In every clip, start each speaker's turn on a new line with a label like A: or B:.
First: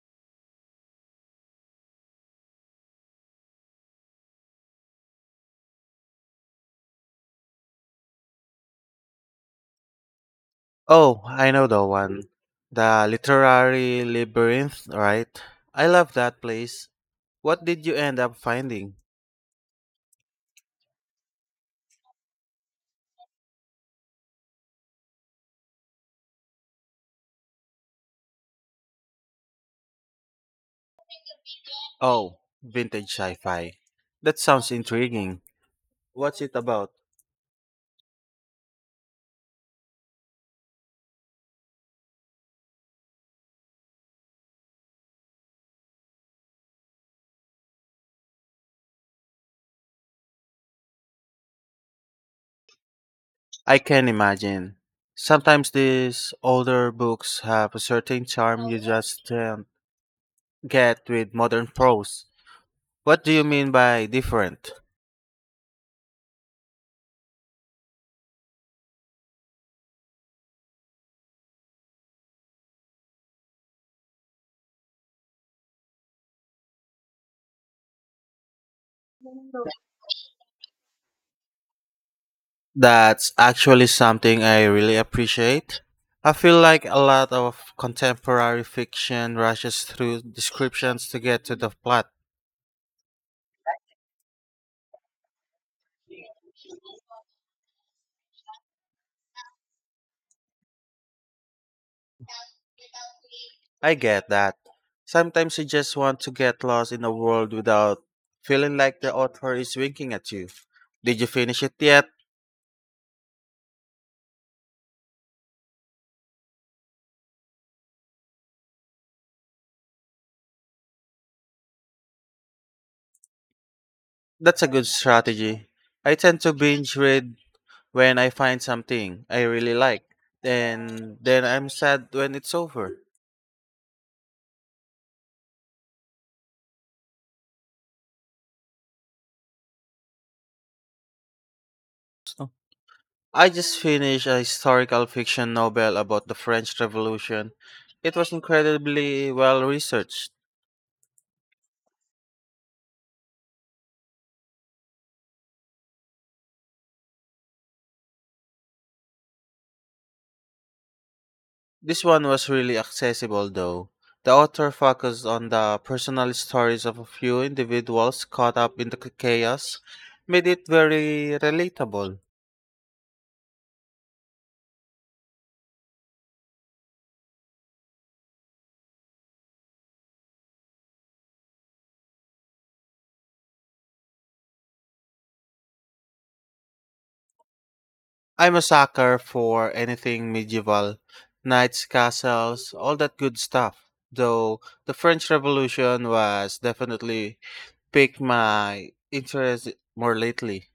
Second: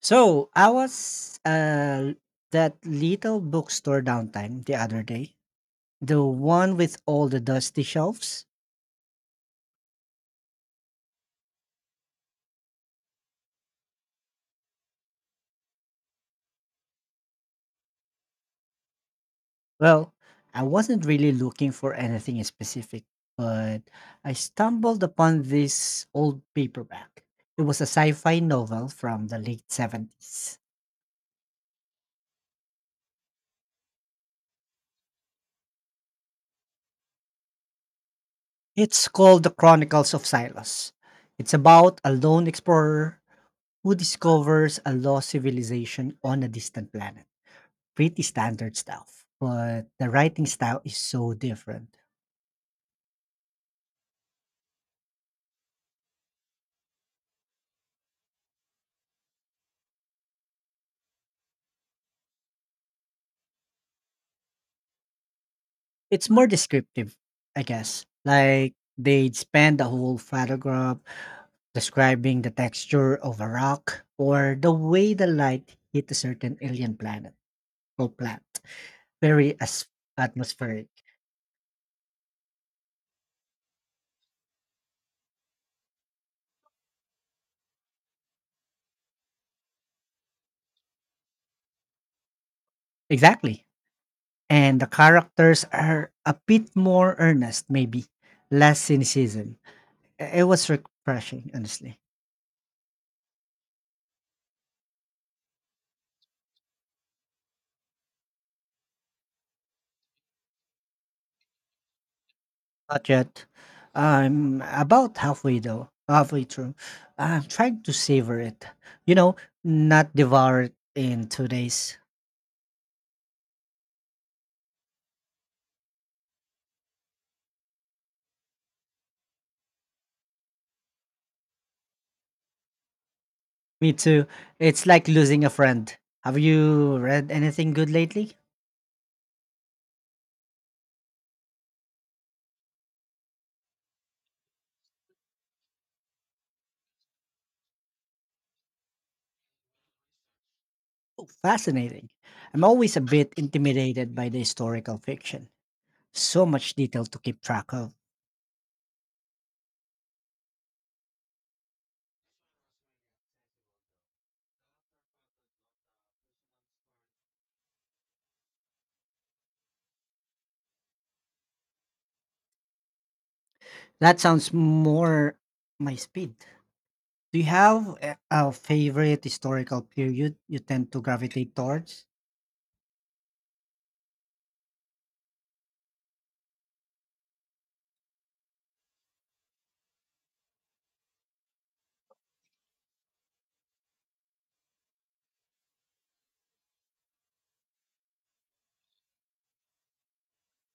A: So I was that little bookstore downtown the other day. The one with all the dusty shelves.
B: Oh, I know the one. The Literary Labyrinth, right? I love that place. What did you end up finding?
A: Well, I wasn't really looking for anything specific, but I stumbled upon this old paperback. It was a sci-fi novel from the late 70s.
B: Oh, vintage sci fi. That sounds intriguing. What's it about?
A: It's called The Chronicles of Silos. It's about a lone explorer who discovers a lost civilization on a distant planet. Pretty standard stuff, but the writing style is so different.
B: I can imagine. Sometimes these older books have a certain charm you just can't get with modern prose. What do you mean by different?
A: It's more descriptive, I guess. Like they'd spend the whole paragraph describing the texture of a rock or the way the light hit a certain alien planet or plant. Very atmospheric.
B: That's actually something I really appreciate. I feel like a lot of contemporary fiction rushes through descriptions to get to the plot.
A: Exactly. And the characters are a bit more earnest, maybe less cynicism. It was refreshing, honestly.
B: I get that. Sometimes you just want to get lost in a world without feeling like the author is winking at you. Did you finish it yet?
A: Not yet. I'm about halfway through. I'm trying to savor it, you know, not devour it in 2 days.
B: That's a good strategy. I tend to binge read when I find something I really like, and then I'm sad when it's over.
A: Me too. It's like losing a friend. Have you read anything good lately?
B: I just finished a historical fiction novel about the French Revolution. It was incredibly well researched.
A: Fascinating. I'm always a bit intimidated by the historical fiction. So much detail to keep track of.
B: This one was really accessible, though. The author focused on the personal stories of a few individuals caught up in the chaos, made it very relatable.
A: That sounds more my speed. Do you have a favorite historical period you tend to gravitate towards?
B: I'm a sucker for anything medieval, knights, castles, all that good stuff. Though the French Revolution was definitely piqued my interest more lately.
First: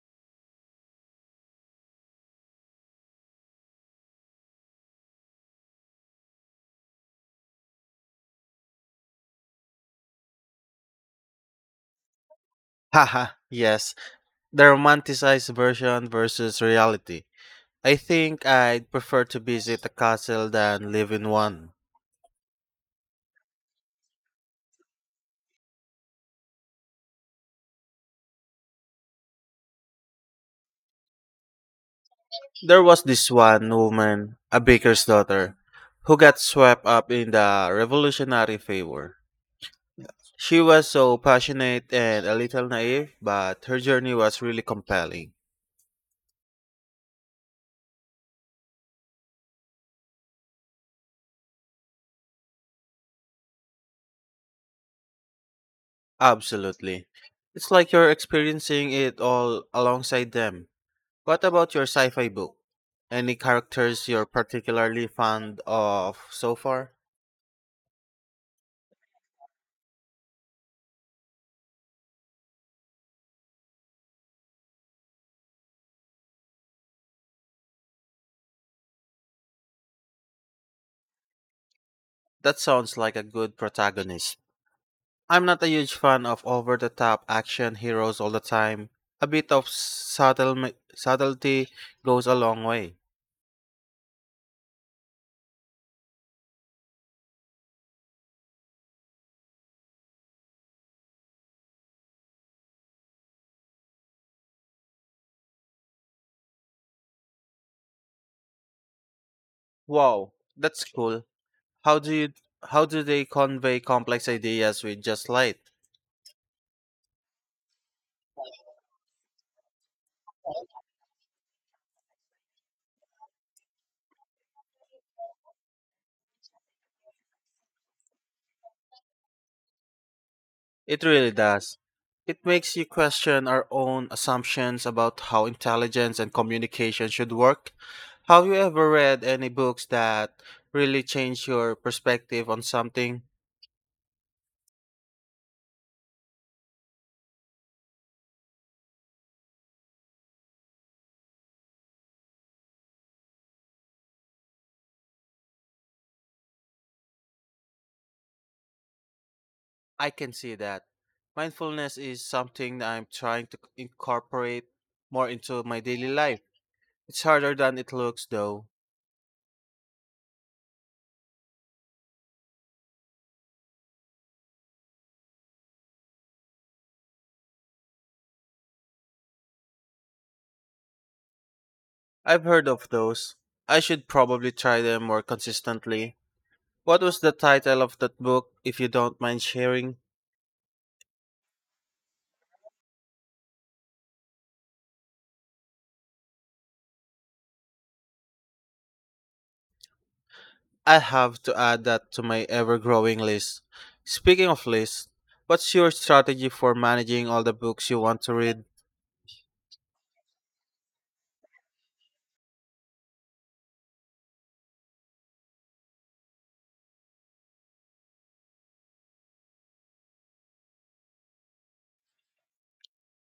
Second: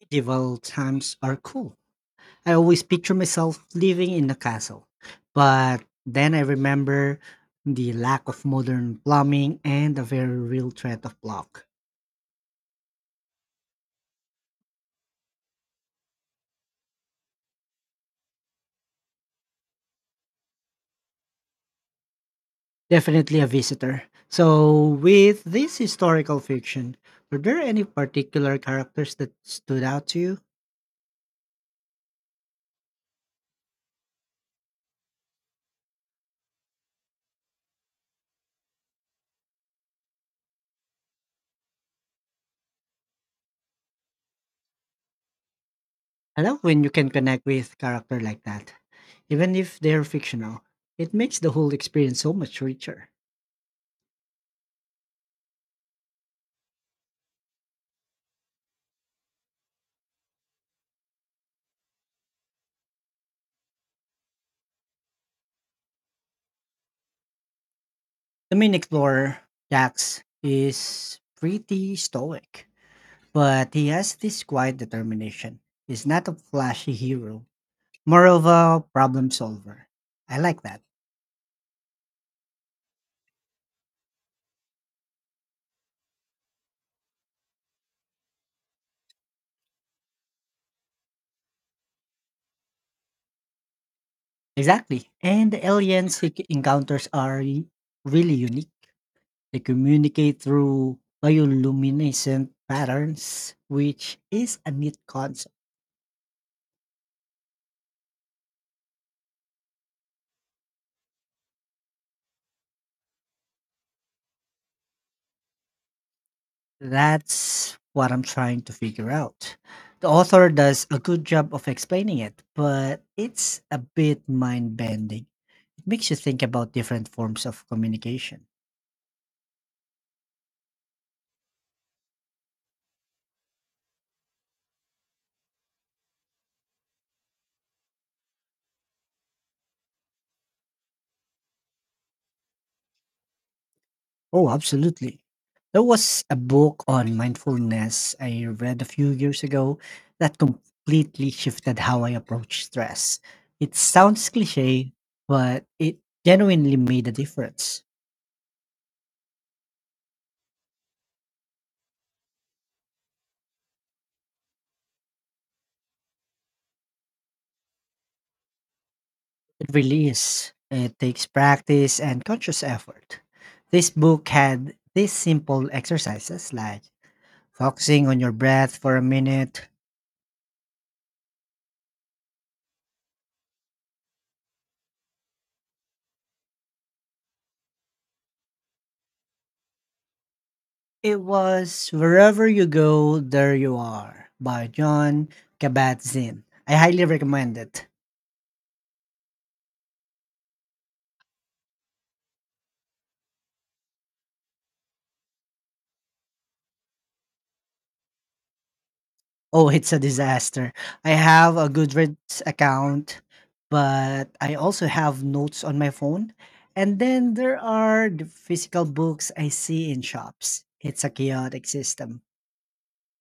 A: Medieval times are cool. I always picture myself living in a castle. But then I remember the lack of modern plumbing and a very real threat of block.
B: Haha, yes. The romanticized version versus reality. I think I'd prefer to visit a castle than live in one.
A: Definitely a visitor. So, with this historical fiction, were there any particular characters that stood out to you?
B: There was this one woman, a baker's daughter, who got swept up in the revolutionary fever. She was so passionate and a little naive, but her journey was really compelling.
A: I love when you can connect with character like that, even if they're fictional. It makes the whole experience so much richer.
B: Absolutely. It's like you're experiencing it all alongside them. What about your sci-fi book? Any characters you're particularly fond of so far?
A: The main explorer, Dax, is pretty stoic, but he has this quiet determination. He's not a flashy hero, more of a problem solver. I like that.
B: That sounds like a good protagonist. I'm not a huge fan of over-the-top action heroes all the time. A bit of subtlety goes a long way.
A: Exactly. And the aliens he encounters are really unique. They communicate through bioluminescent patterns, which is a neat concept.
B: Wow, that's cool. How do you how do they convey complex ideas with just light?
A: That's what I'm trying to figure out. The author does a good job of explaining it, but it's a bit mind bending. It makes you think about different forms of communication.
B: It really does. It makes you question our own assumptions about how intelligence and communication should work. Have you ever read any books that really change your perspective on something?
A: Oh, absolutely. There was a book on mindfulness I read a few years ago that completely shifted how I approach stress. It sounds cliche, but it genuinely made a difference.
B: I can see that. Mindfulness is something that I'm trying to incorporate more into my daily life. It's harder than it looks, though.
A: It really is. It takes practice and conscious effort. This book had these simple exercises like focusing on your breath for a minute.
B: I've heard of those. I should probably try them more consistently. What was the title of that book, if you don't mind sharing?
A: It was Wherever You Go, There You Are by John Kabat Zinn. I highly recommend it.
B: I'll have to add that to my ever growing list. Speaking of lists, what's your strategy for managing all the books you want to read?
A: Oh, it's a disaster. I have a Goodreads account, but I also have notes on my phone. And then there are the physical books I see in shops. It's a chaotic system.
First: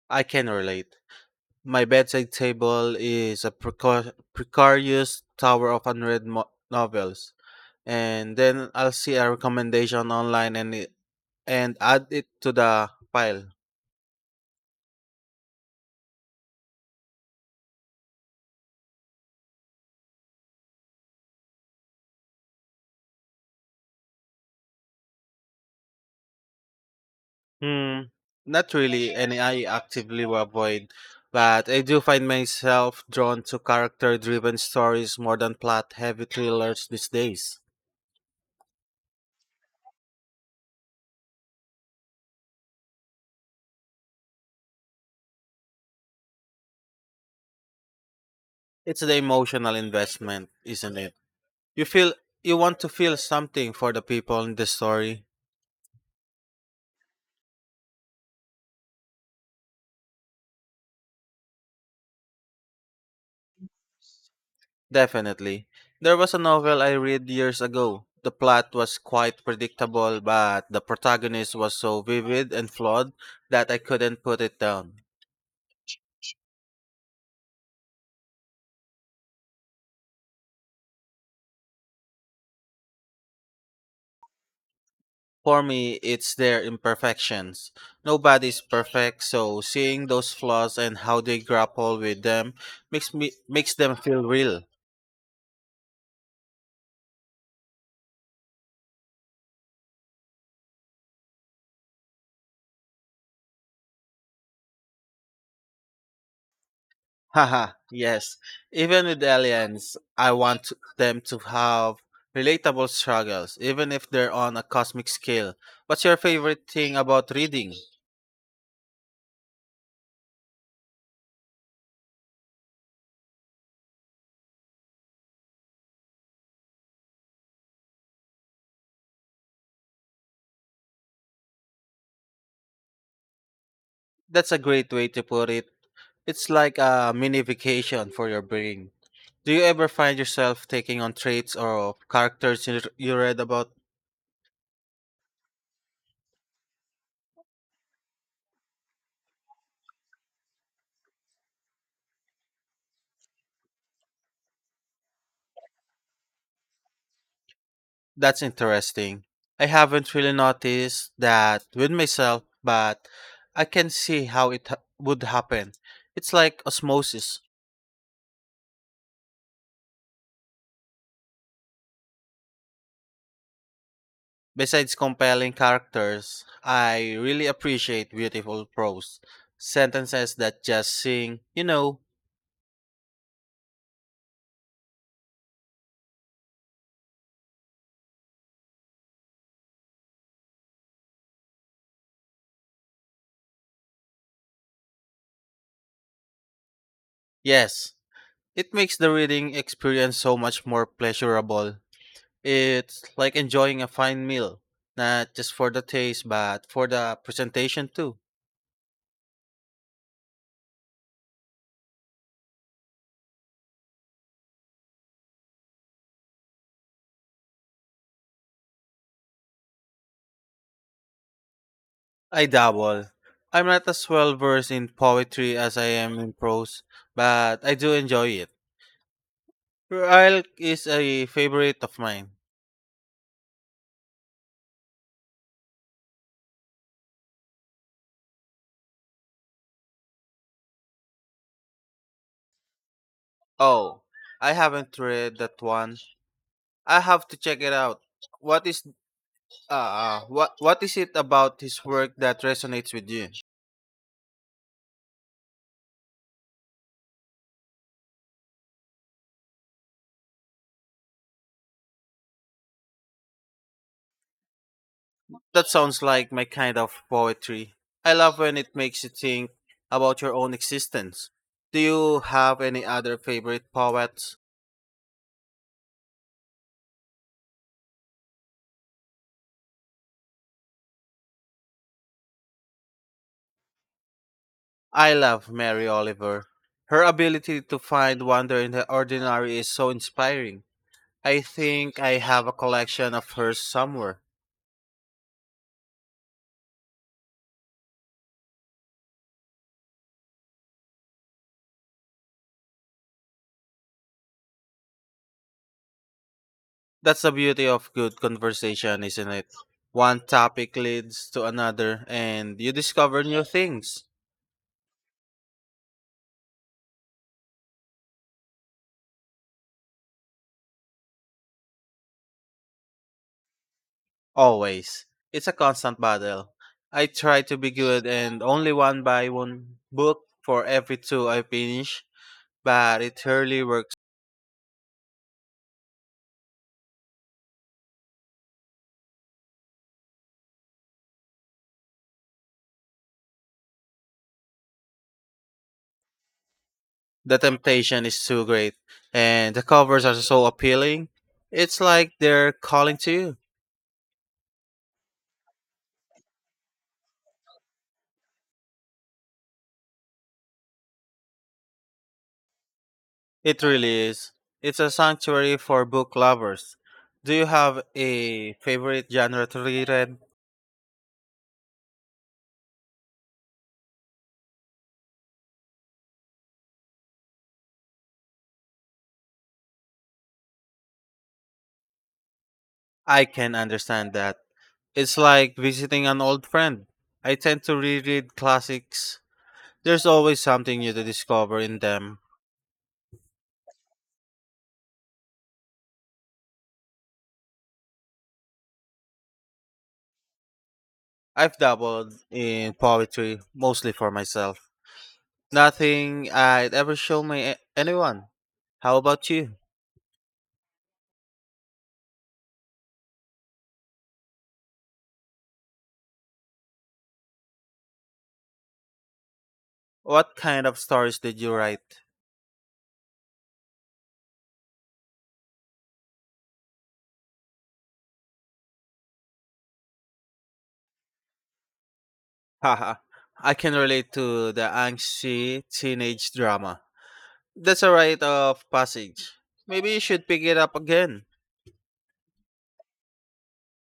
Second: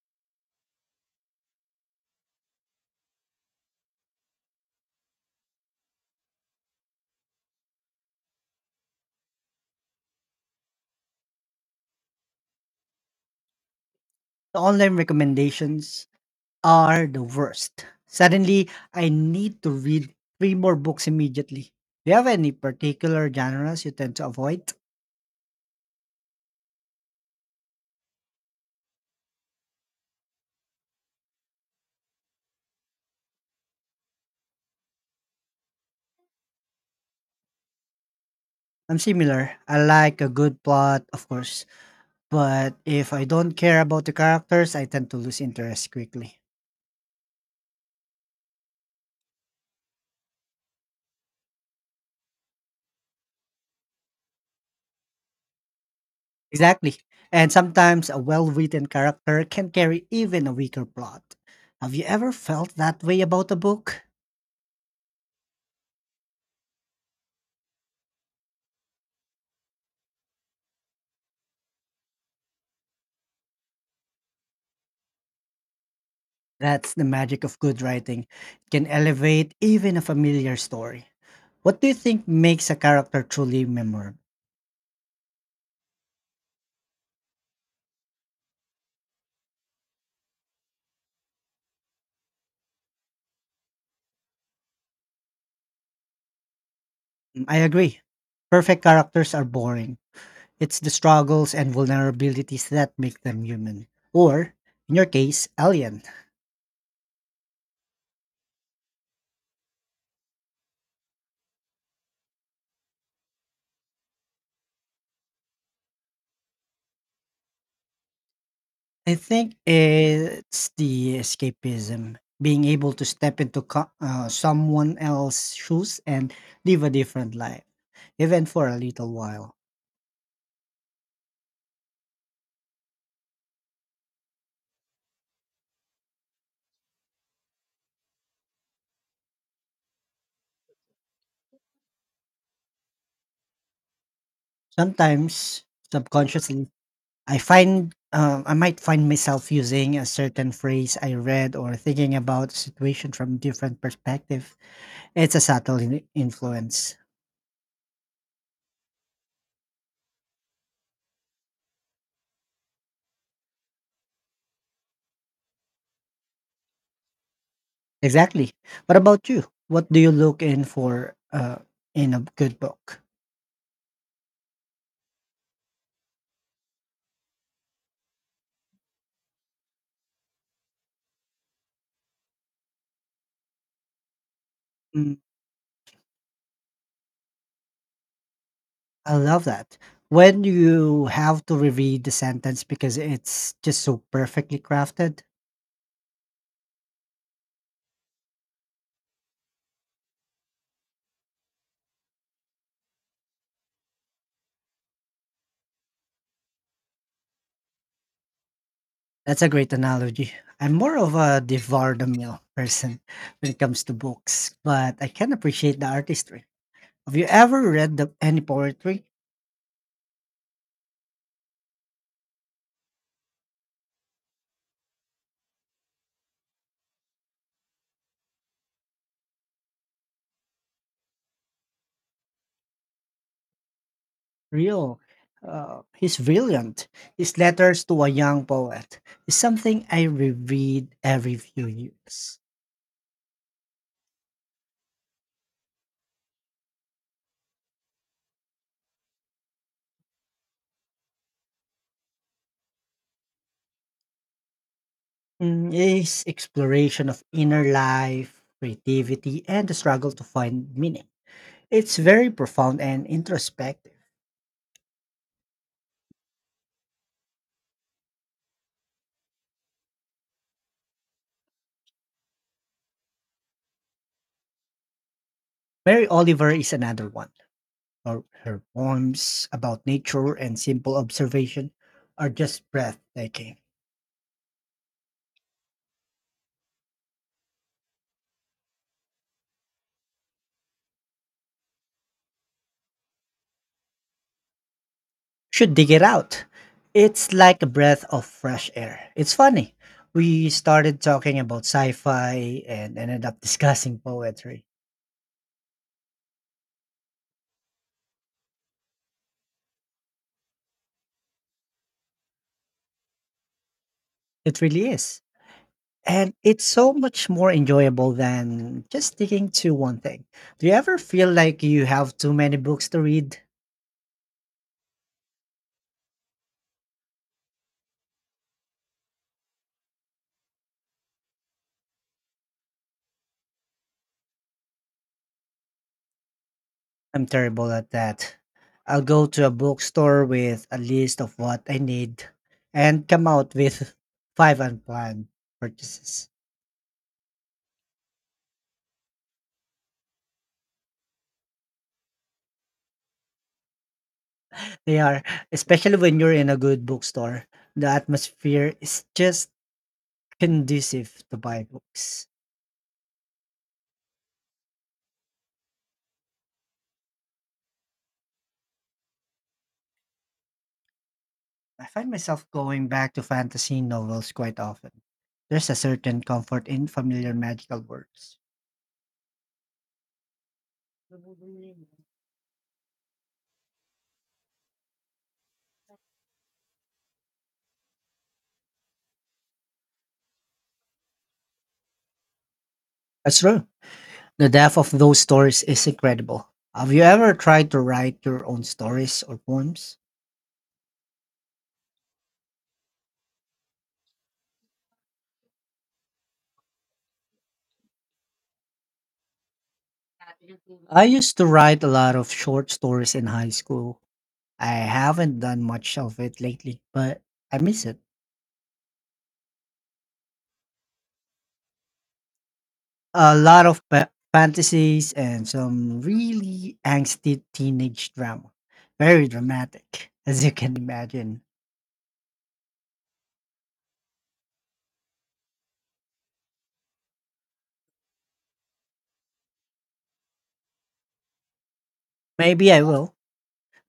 B: I can relate. My bedside table is a precarious tower of unread novels, and then I'll see a recommendation online and add it to the pile.
A: Online recommendations are the worst. Suddenly, I need to read three more books immediately. Do you have any particular genres you tend to avoid?
B: Hmm, not really, and I actively avoid, but I do find myself drawn to character-driven stories more than plot-heavy thrillers these days.
A: I'm similar. I like a good plot, of course, but if I don't care about the characters, I tend to lose interest quickly.
B: It's the emotional investment, isn't it? You feel you want to feel something for the people in the story.
A: Exactly. And sometimes a well written character can carry even a weaker plot. Have you ever felt that way about a book?
B: Definitely. There was a novel I read years ago. The plot was quite predictable, but the protagonist was so vivid and flawed that I couldn't put it down.
A: That's the magic of good writing. It can elevate even a familiar story. What do you think makes a character truly memorable?
B: For me, it's their imperfections. Nobody's perfect, so seeing those flaws and how they grapple with them makes them feel real.
A: Mm, I agree. Perfect characters are boring. It's the struggles and vulnerabilities that make them human. Or, in your case, alien.
B: Haha, yes. Even with aliens, I want them to have relatable struggles, even if they're on a cosmic scale. What's your favorite thing about reading?
A: I think it's the escapism, being able to step into someone else's shoes and live a different life, even for a little while.
B: That's a great way to put it. It's like a mini vacation for your brain. Do you ever find yourself taking on traits or characters you read about?
A: Sometimes, subconsciously, I might find myself using a certain phrase I read or thinking about a situation from different perspective. It's a subtle influence.
B: That's interesting. I haven't really noticed that with myself, but I can see how it would happen. It's like osmosis.
A: Exactly. What about you? What do you look in for in a good book?
B: Besides compelling characters, I really appreciate beautiful prose. Sentences that just sing, you know,
A: Mm, I love that. When you have to reread the sentence because it's just so perfectly crafted.
B: yes. It makes the reading experience so much more pleasurable. It's like enjoying a fine meal, not just for the taste, but for the presentation too.
A: That's a great analogy. I'm more of a devour the meal person when it comes to books, but I can appreciate the artistry. Have you ever read any poetry?
B: I dabble. I'm not as well versed in poetry as I am in prose, but I do enjoy it. Rilke is a favorite of mine.
A: Real. He's brilliant. His letters to a young poet is something I reread every few years.
B: Oh, I haven't read that one. I have to check it out. What is what is it about his work that resonates with you?
A: His exploration of inner life, creativity, and the struggle to find meaning. It's very profound and introspective.
B: That sounds like my kind of poetry. I love when it makes you think about your own existence. Do you have any other favorite poets?
A: Mary Oliver is another one. Her poems about nature and simple observation are just breathtaking.
B: I love Mary Oliver. Her ability to find wonder in the ordinary is so inspiring. I think I have a collection of hers somewhere.
A: Should dig it out. It's like a breath of fresh air. It's funny. We started talking about sci fi and ended up discussing poetry.
B: That's the beauty of good conversation, isn't it? One topic leads to another, and you discover new things.
A: It really is. And it's so much more enjoyable than just sticking to one thing. Do you ever feel like you have too many books to read?
B: Always. It's a constant battle. I try to be good and only one by one book for every two I finish, but it rarely works.
A: I'm terrible at that. I'll go to a bookstore with a list of what I need and come out with five unplanned purchases.
B: The temptation is too great, and the covers are so appealing. It's like they're calling to you.
A: They are, especially when you're in a good bookstore. The atmosphere is just conducive to buy books.
B: It really is. It's a sanctuary for book lovers. Do you have a favorite genre to reread?
A: I find myself going back to fantasy novels quite often. There's a certain comfort in familiar magical words.
B: I can understand that. It's like visiting an old friend. I tend to reread classics. There's always something new to discover in them.
A: That's true. The depth of those stories is incredible. Have you ever tried to write your own stories or poems?
B: I've dabbled in poetry, mostly for myself. Nothing I'd ever show my anyone. How about you?
A: I used to write a lot of short stories in high school. I haven't done much of it lately, but I miss it.
B: What kind of stories did you write?
A: A lot of fantasies and some really angsty teenage drama. Very dramatic, as you can imagine.
B: Haha. I can relate to the angsty teenage drama. That's a rite of passage. Maybe you should pick it up again.
A: Maybe I will.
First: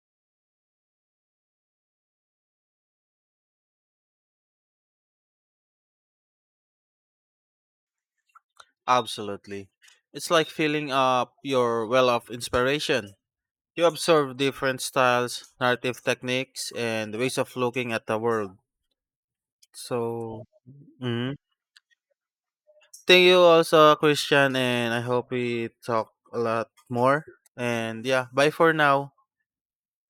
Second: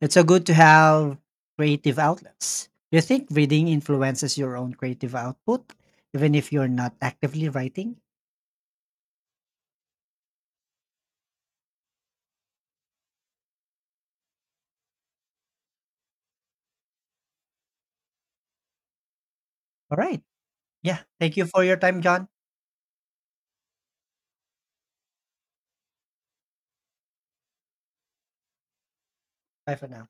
A: It's so good to have creative outlets. Do you think reading influences your own creative output, even if you're not actively writing?
B: Absolutely. It's like filling up your well of inspiration. You observe different styles, narrative techniques, and ways of looking at the world.
A: All right.
B: So,
A: Yeah.
B: mm
A: Thank you for your time, John.
B: thank you also, Christian, and I hope we talk a lot more. And yeah, bye for now.
A: Bye for now.